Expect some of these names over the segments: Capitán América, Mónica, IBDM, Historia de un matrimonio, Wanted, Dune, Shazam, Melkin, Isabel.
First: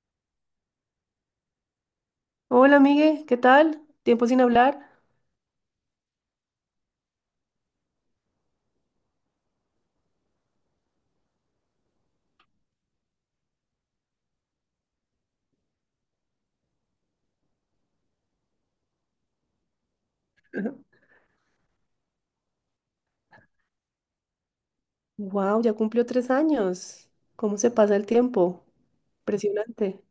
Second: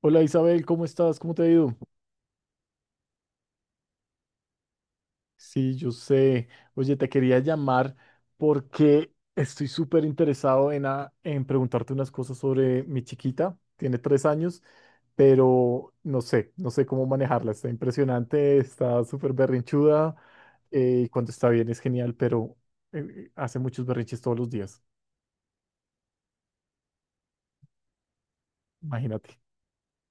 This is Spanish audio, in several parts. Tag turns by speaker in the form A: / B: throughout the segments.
A: Hola Isabel, ¿cómo estás? ¿Cómo te ha ido?
B: Hola, Miguel, ¿qué tal? Tiempo sin hablar.
A: Sí, yo sé. Oye, te quería llamar porque estoy súper interesado en preguntarte unas cosas sobre mi chiquita. Tiene 3 años, pero no sé cómo manejarla. Está impresionante, está súper berrinchuda cuando está bien es genial, pero hace muchos berrinches todos los días.
B: Wow, ya cumplió 3 años. ¿Cómo se pasa el tiempo?
A: Imagínate.
B: Impresionante.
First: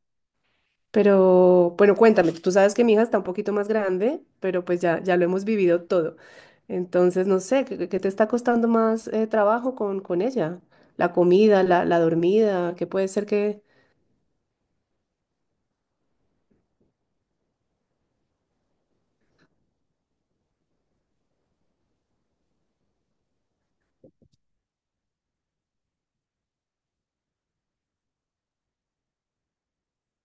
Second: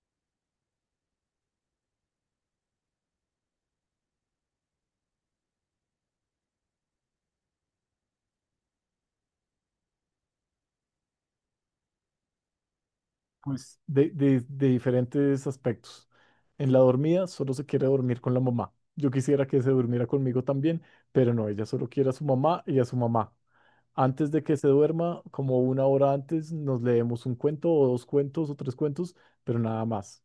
B: Pero bueno, cuéntame, tú sabes que mi hija está un poquito más grande, pero pues ya lo hemos vivido todo. Entonces, no sé, ¿Qué te está costando más trabajo con ella? La comida, la dormida, ¿qué puede ser que?
A: Pues de diferentes aspectos. En la dormida solo se quiere dormir con la mamá. Yo quisiera que se durmiera conmigo también, pero no, ella solo quiere a su mamá y a su mamá. Antes de que se duerma, como una hora antes, nos leemos un cuento o dos cuentos o tres cuentos, pero nada más.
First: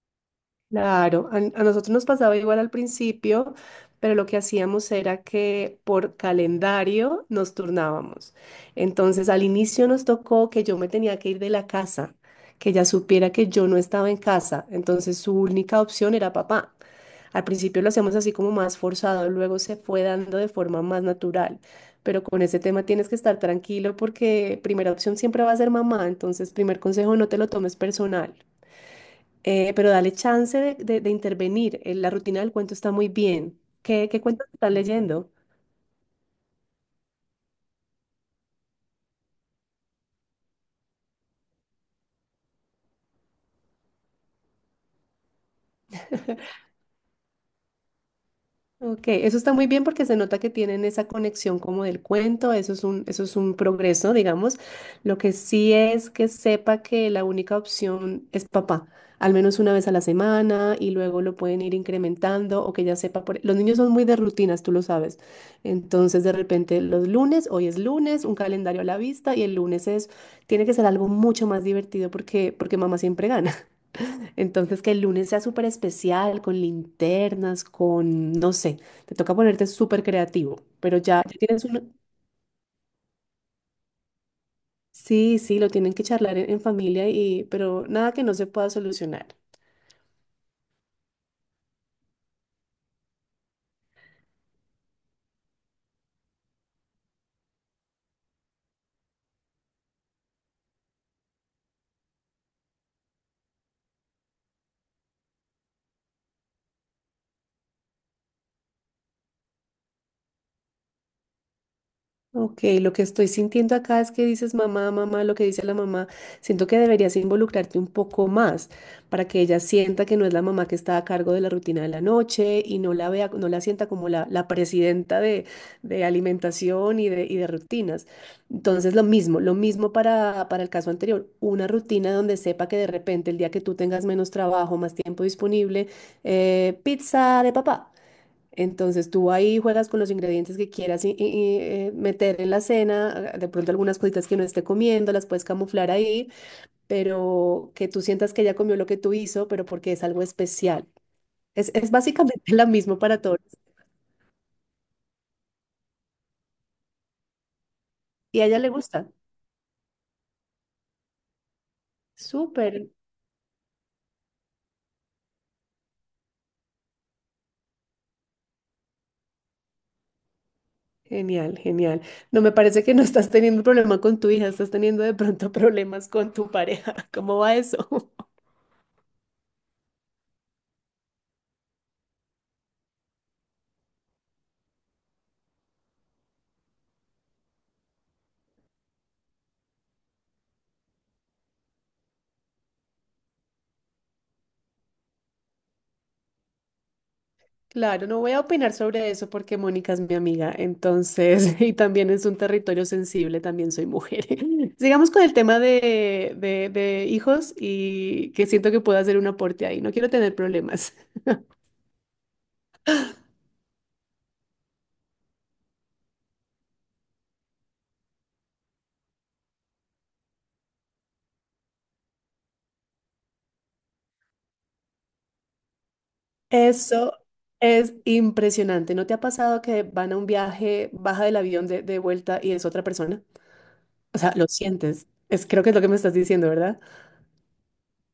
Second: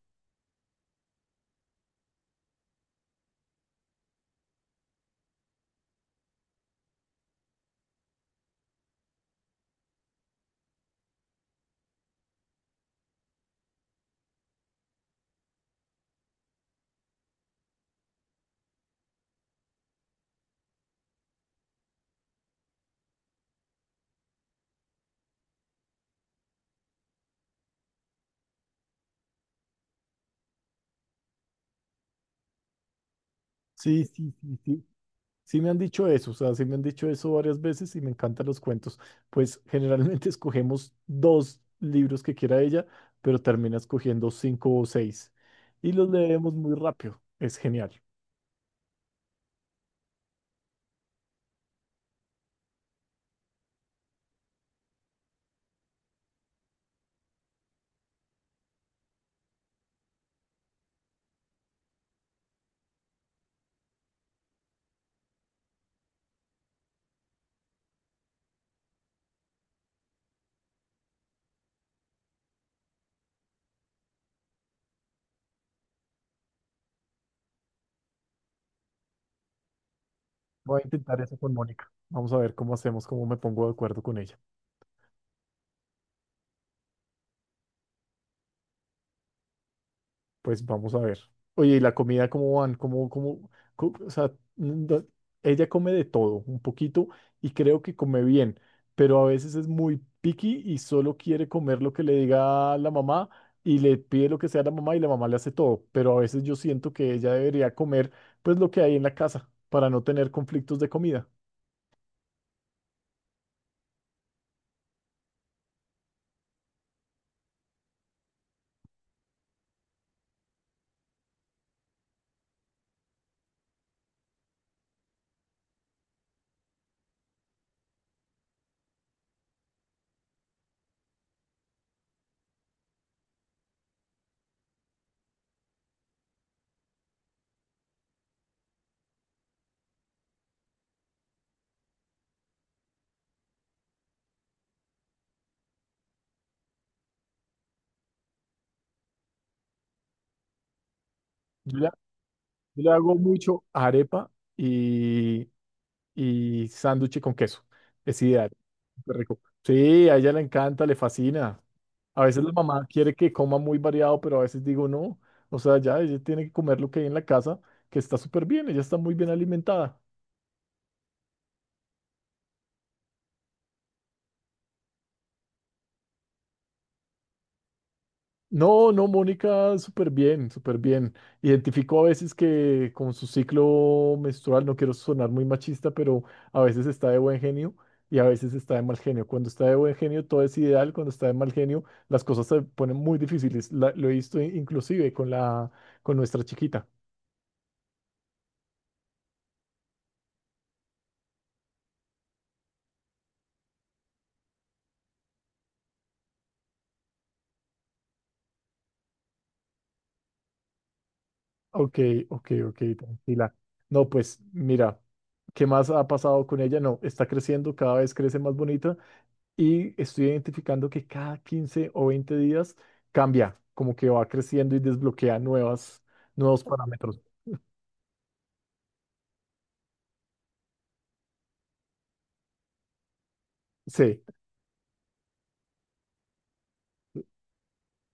B: Claro, a nosotros nos pasaba igual al principio, pero lo que hacíamos era que por calendario nos turnábamos. Entonces, al inicio nos tocó que yo me tenía que ir de la casa, que ella supiera que yo no estaba en casa. Entonces, su única opción era papá. Al principio lo hacíamos así como más forzado, luego se fue dando de forma más natural. Pero con ese tema tienes que estar tranquilo porque primera opción siempre va a ser mamá. Entonces, primer consejo, no te lo tomes personal, pero dale chance de intervenir. La rutina del cuento está muy bien.
A: Sí,
B: ¿Qué
A: sí,
B: cuentos
A: sí,
B: estás
A: sí.
B: leyendo?
A: Sí me han dicho eso, o sea, sí me han dicho eso varias veces y me encantan los cuentos. Pues generalmente escogemos dos libros que quiera ella, pero termina escogiendo cinco o seis y los leemos muy rápido. Es genial.
B: Ok, eso está muy bien porque se nota que tienen esa conexión como del cuento, eso es un progreso, digamos. Lo que sí es que sepa que la única opción es papá, al menos una vez a la semana y luego lo pueden ir incrementando o que ya sepa. Los niños son muy de rutinas, tú lo sabes. Entonces, de repente, los lunes, hoy es lunes, un calendario a la vista y el lunes es, tiene que ser algo mucho más divertido porque mamá siempre gana. Entonces, que el lunes sea súper especial, con linternas, con, no sé, te toca ponerte súper creativo,
A: Voy a
B: pero
A: intentar
B: ya,
A: eso
B: ya
A: con
B: tienes
A: Mónica.
B: un.
A: Vamos a ver cómo hacemos, cómo me pongo de acuerdo con ella.
B: Sí, sí, lo tienen que charlar en familia y, pero nada que no se pueda solucionar.
A: Pues vamos a ver. Oye, ¿y la comida cómo van? ¿Cómo? O sea, mm, do- ella come de todo, un poquito, y creo que come bien, pero a veces es muy picky y solo quiere comer lo que le diga la mamá y le pide lo que sea a la mamá y la mamá le hace todo, pero a veces yo siento que ella debería comer pues lo que hay en la casa para no tener conflictos de comida.
B: Ok, lo que estoy sintiendo acá es que dices mamá, mamá, lo que dice la mamá. Siento que deberías involucrarte un poco más para que ella sienta que no es la mamá que está a cargo de la rutina de la noche y no la vea, no la sienta como la presidenta de alimentación y de rutinas. Entonces, lo mismo para el caso anterior. Una rutina donde sepa que de repente el día que tú tengas menos trabajo, más tiempo disponible, pizza de papá. Entonces tú ahí juegas con los ingredientes que quieras meter en la cena, de pronto algunas cositas que no esté comiendo, las puedes camuflar ahí, pero que tú sientas que ella comió lo que tú hizo, pero porque es algo especial. Es,
A: Yo le,
B: es básicamente lo
A: yo le
B: mismo
A: hago
B: para todos
A: mucho arepa y y sándwich con queso. Es
B: y a
A: ideal.
B: ella le gusta.
A: Súper rico. Sí, a ella le encanta, le fascina. A veces la
B: Súper.
A: mamá quiere que coma muy variado, pero a veces digo no. O sea, ya ella tiene que comer lo que hay en la casa, que está súper bien, ella está muy bien alimentada.
B: Genial, genial. No me parece que no estás teniendo problema con tu hija, estás teniendo de pronto problemas con tu pareja. ¿Cómo va eso?
A: No, no, Mónica, súper bien, súper bien. Identifico a veces que con su ciclo menstrual, no quiero sonar muy machista, pero a veces está de buen genio y a veces está de mal genio. Cuando está de buen genio todo es ideal, cuando está de mal genio las cosas se ponen muy difíciles. Lo he visto inclusive con con nuestra chiquita.
B: Claro, no voy a opinar sobre eso porque Mónica es mi amiga, entonces, y también es un territorio sensible, también soy mujer. Sigamos con el tema de hijos y que siento que puedo hacer un aporte ahí, no quiero tener problemas.
A: Ok, ok, ok, tranquila. No, pues mira, ¿qué más ha pasado con ella? No, está creciendo, cada vez crece más bonita. Y estoy identificando que cada 15 o 20 días cambia, como que va creciendo y desbloquea nuevos
B: Eso
A: parámetros.
B: es impresionante, ¿no te ha pasado que van a un viaje, baja del avión de vuelta y es otra persona? O
A: Sí,
B: sea, lo sientes, es, creo que es lo que me estás diciendo, ¿verdad?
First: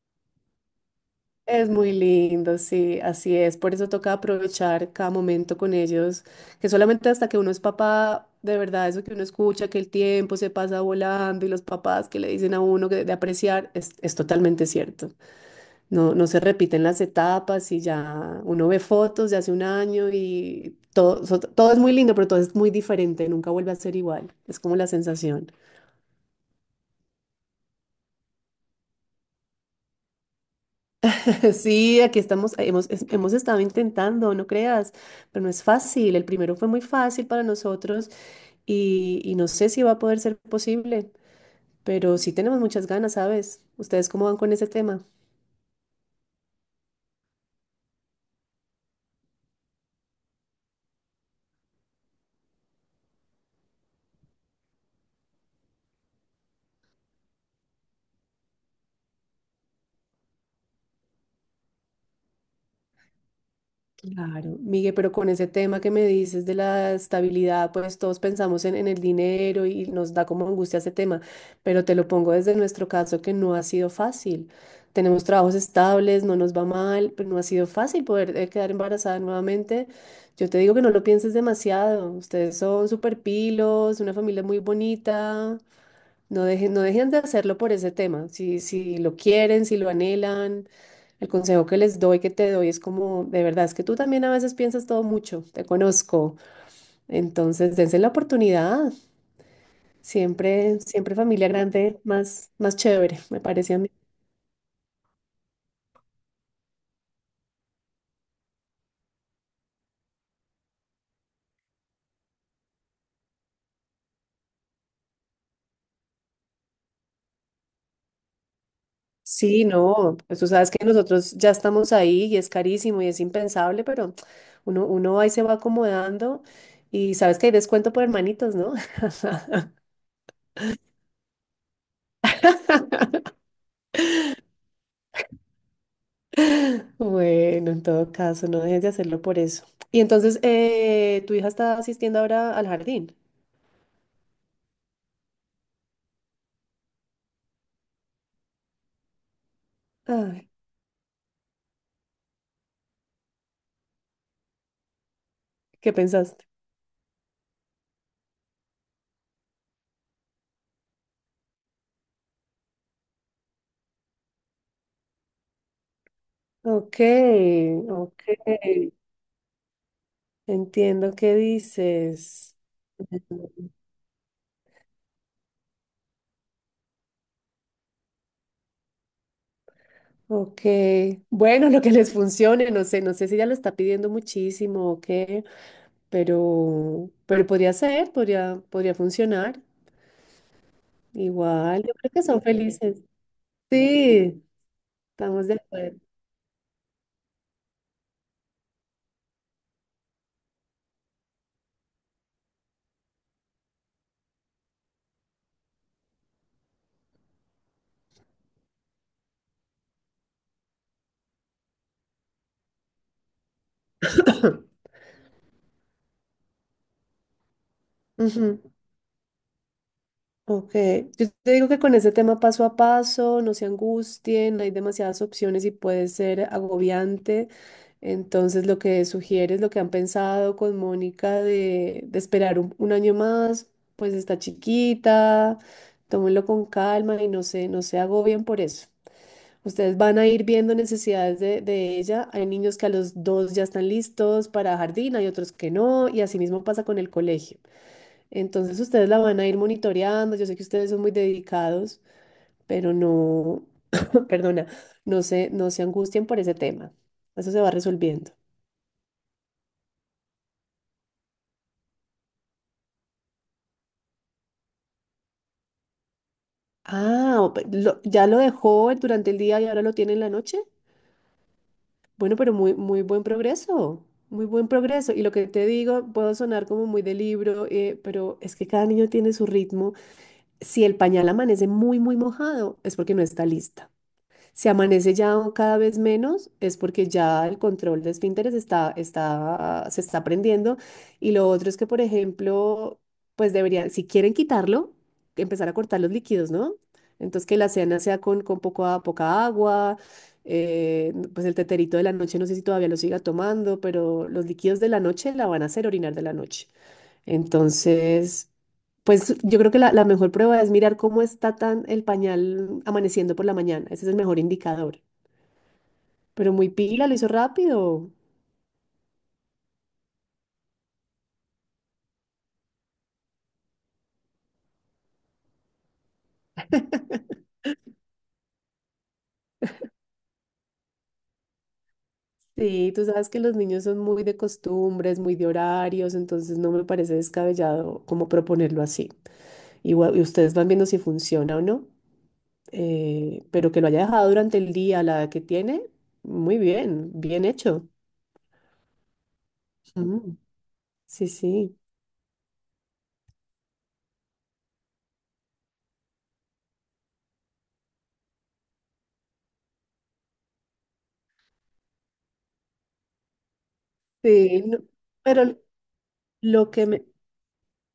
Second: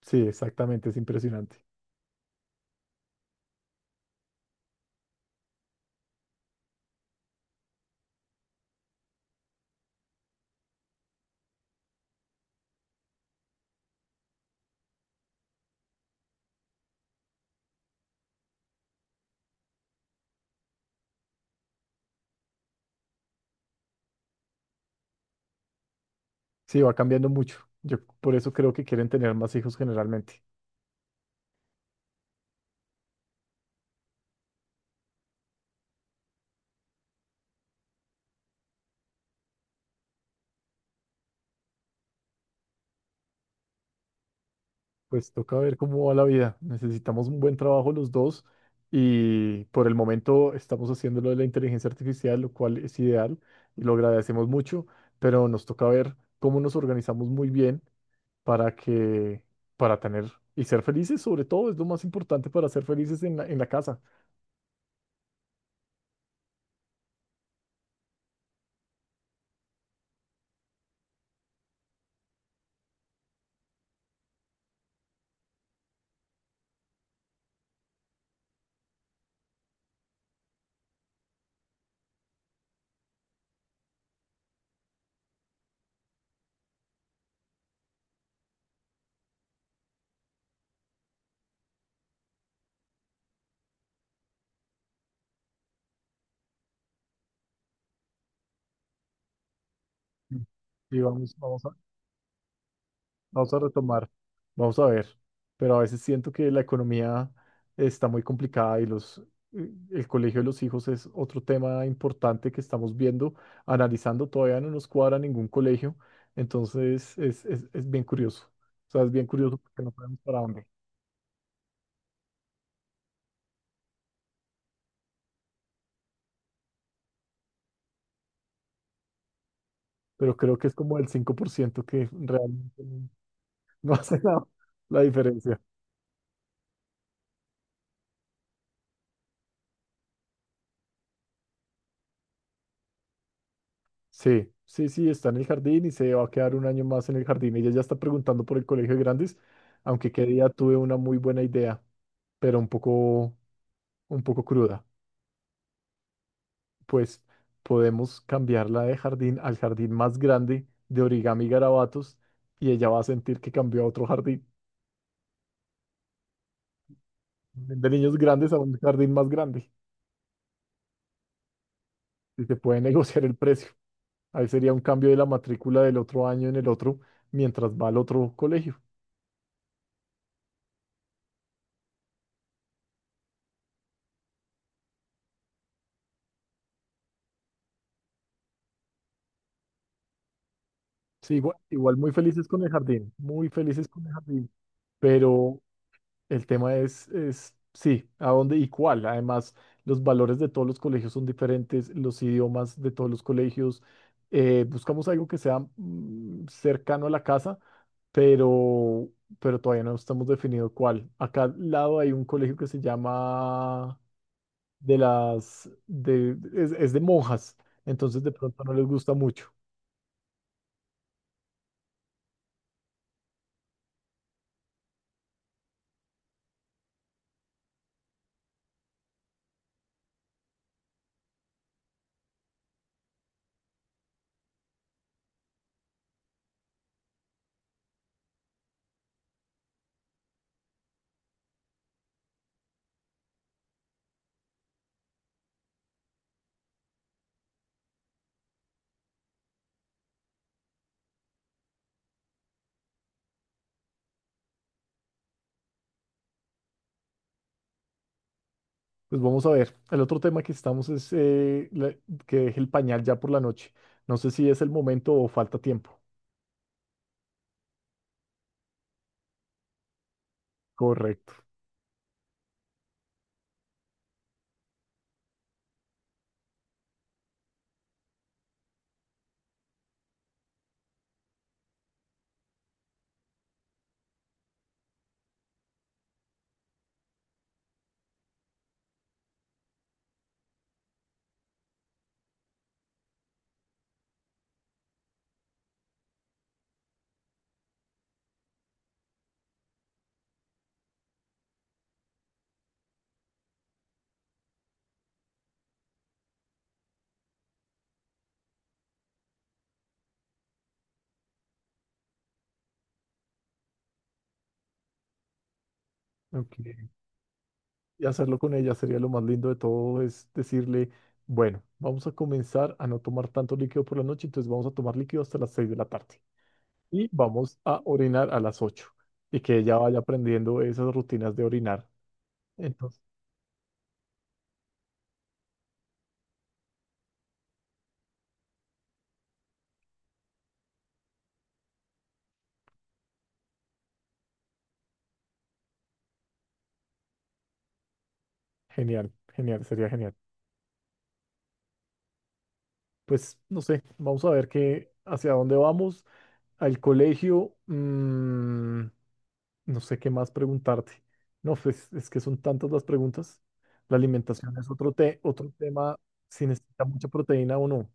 A: sí, exactamente, es impresionante.
B: Es muy lindo, sí, así es. Por eso toca aprovechar cada momento con ellos, que solamente hasta que uno es papá, de verdad, eso que uno escucha, que el tiempo se pasa volando y los papás que le dicen a uno que de apreciar, es totalmente cierto. No, no se repiten las etapas y ya uno ve fotos de hace un año y todo, todo es muy lindo, pero todo es muy diferente, nunca vuelve a ser igual. Es como la sensación.
A: Sí, va cambiando mucho. Yo por eso creo que quieren tener más hijos generalmente.
B: Sí, aquí estamos, hemos estado intentando, no creas, pero no es fácil. El primero fue muy fácil para nosotros y no sé si va a poder ser posible, pero sí tenemos muchas ganas, ¿sabes? ¿Ustedes cómo van con ese tema?
A: Pues toca ver cómo va la vida. Necesitamos un buen trabajo los dos y por el momento estamos haciendo lo de la inteligencia artificial, lo cual es ideal y lo agradecemos mucho, pero nos toca ver cómo nos organizamos muy bien para que, para tener y ser felices, sobre todo, es lo más importante para ser felices en la casa.
B: Claro, Miguel, pero con ese tema que me dices de la estabilidad, pues todos pensamos en el dinero y nos da como angustia ese tema, pero te lo pongo desde nuestro caso que no ha sido fácil. Tenemos trabajos estables, no nos va mal, pero no ha sido fácil poder quedar embarazada nuevamente. Yo te digo que no lo pienses demasiado, ustedes son súper pilos, una familia muy bonita, no dejen, no dejen de hacerlo por ese tema. Si, si lo quieren, si lo anhelan, el consejo que les doy, que te doy, es como, de verdad, es que tú también a veces piensas todo mucho, te conozco. Entonces, dense la oportunidad.
A: Mm.
B: Siempre,
A: Y
B: siempre
A: vamos,
B: familia
A: vamos a
B: grande, más, más chévere, me
A: Vamos a
B: parece a mí.
A: retomar, vamos a ver, pero a veces siento que la economía está muy complicada y el colegio de los hijos es otro tema importante que estamos viendo, analizando, todavía no nos cuadra ningún colegio, entonces es bien curioso, o sea, es bien curioso
B: Sí,
A: porque no
B: no,
A: sabemos para
B: pues tú
A: dónde,
B: sabes que nosotros ya estamos ahí y es carísimo y es impensable, pero uno ahí se va acomodando y sabes que hay descuento por hermanitos, ¿no?
A: pero creo que es como el 5% que realmente no no hace la diferencia.
B: Bueno, en todo caso, no dejes de hacerlo por eso. Y entonces, tu hija está asistiendo ahora al jardín.
A: Sí, sí, sí, está en el jardín y se va a quedar un año más en el jardín. Ella ya está preguntando por el colegio de grandes, aunque qué día
B: Ay,
A: tuve una muy buena idea, pero un poco cruda.
B: ¿qué pensaste?
A: Pues podemos cambiarla de jardín al jardín más grande de origami y garabatos y ella va a sentir que cambió a otro jardín,
B: Ok,
A: de niños
B: ok.
A: grandes a un jardín más grande.
B: Entiendo qué
A: Y se
B: dices.
A: puede negociar el precio.
B: Ujú.
A: Ahí sería un cambio de la matrícula del otro año en el otro mientras va al otro colegio.
B: Ok. Bueno, lo que les funcione, no sé, no sé si ella lo está pidiendo muchísimo o qué, pero podría ser, podría funcionar.
A: Sí, igual,
B: Igual, yo
A: igual muy
B: creo que son
A: felices con el
B: felices.
A: jardín, muy felices con el
B: Sí,
A: jardín,
B: estamos de
A: pero
B: acuerdo.
A: el tema es, sí, a dónde y cuál. Además, los valores de todos los colegios son diferentes, los idiomas de todos los colegios. Buscamos algo que sea cercano a la casa, pero, pero, todavía no estamos definido cuál. Acá al lado hay un colegio que se llama de las, de, es de monjas, entonces de
B: Ujú.
A: pronto no les gusta mucho.
B: Ok, yo te digo que con ese tema paso a paso, no se angustien, hay demasiadas opciones y puede ser agobiante. Entonces, lo que sugieres, lo que han pensado con Mónica de esperar un año más, pues está chiquita, tómenlo con calma y no se, no se, agobien por eso. Ustedes van a ir viendo necesidades de ella. Hay niños que a los dos ya están listos para jardín, hay otros que no, y así mismo pasa con el colegio. Entonces ustedes la van a ir monitoreando. Yo sé que ustedes son muy dedicados, pero no, perdona, no se angustien por ese tema. Eso se va resolviendo.
A: Pues vamos a ver. El otro tema que estamos es que deje el pañal ya por la noche. No sé si es el momento o falta tiempo.
B: Ah, ya lo dejó durante el día y ahora lo tiene en la noche.
A: Correcto.
B: Bueno, pero muy, muy buen progreso, muy buen progreso. Y lo que te digo, puedo sonar como muy de libro, pero es que cada niño tiene su ritmo. Si el pañal amanece muy, muy mojado, es porque no está lista. Si amanece ya cada vez menos, es porque ya el control de esfínteres se está aprendiendo. Y lo otro es que, por ejemplo, pues deberían, si quieren quitarlo, empezar a cortar los líquidos, ¿no? Entonces que la cena sea con poca, poca agua, pues el teterito de la noche, no sé si todavía lo siga tomando, pero los líquidos de la noche la van a hacer orinar de la noche. Entonces, pues yo creo que la mejor prueba es mirar cómo está tan el pañal amaneciendo por la mañana. Ese es el mejor indicador. Pero
A: Ok.
B: muy pila, lo hizo
A: Y
B: rápido.
A: hacerlo con ella sería lo más lindo de todo, es decirle, bueno, vamos a comenzar a no tomar tanto líquido por la noche, entonces vamos a tomar líquido hasta las 6 de la tarde y vamos a orinar a las 8 y que ella vaya aprendiendo esas rutinas de orinar.
B: Sí,
A: Entonces,
B: tú sabes que los niños son muy de costumbres, muy de horarios, entonces no me parece descabellado como proponerlo así. Igual, y ustedes van viendo si funciona o no. Pero que lo haya dejado durante el día, a la edad que tiene, muy bien, bien hecho.
A: genial, genial, sería genial.
B: Ujú. Sí, sí.
A: Pues no sé, vamos a ver qué, hacia dónde vamos. Al colegio, no sé qué más preguntarte. No, pues es que son tantas las preguntas. La alimentación
B: Sí,
A: es
B: no.
A: otro
B: pero
A: tema, si
B: lo
A: necesita
B: que me,
A: mucha proteína o no.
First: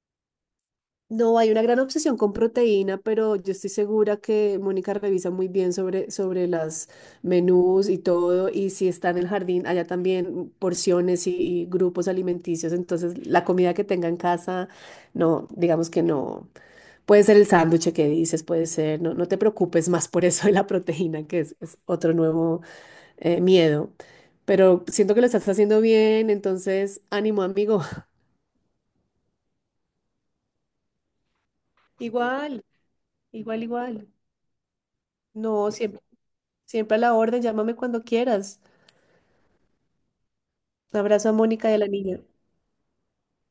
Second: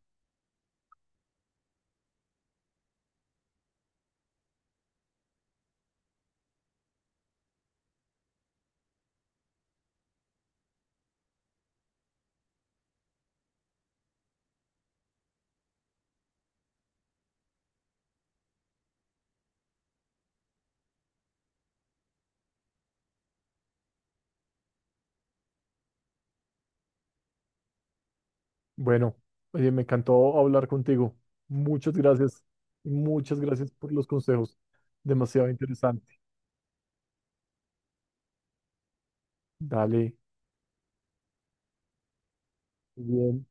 B: No, hay una gran obsesión con proteína, pero yo estoy segura que Mónica revisa muy bien sobre las menús y todo, y si está en el jardín, allá también porciones y grupos alimenticios, entonces la comida que tenga en casa, no, digamos que no, puede ser el sándwich que dices, puede ser, no, no te preocupes más por eso de la proteína, que es otro nuevo miedo, pero siento que lo estás haciendo bien, entonces ánimo, amigo.
A: Bueno, oye, me encantó hablar contigo. Muchas gracias,
B: Igual,
A: muchas
B: igual,
A: gracias por los
B: igual.
A: consejos. Demasiado
B: No, siempre.
A: interesante.
B: Siempre a la orden, llámame cuando quieras.
A: Dale,
B: Un abrazo a Mónica y a la niña.
A: muy bien.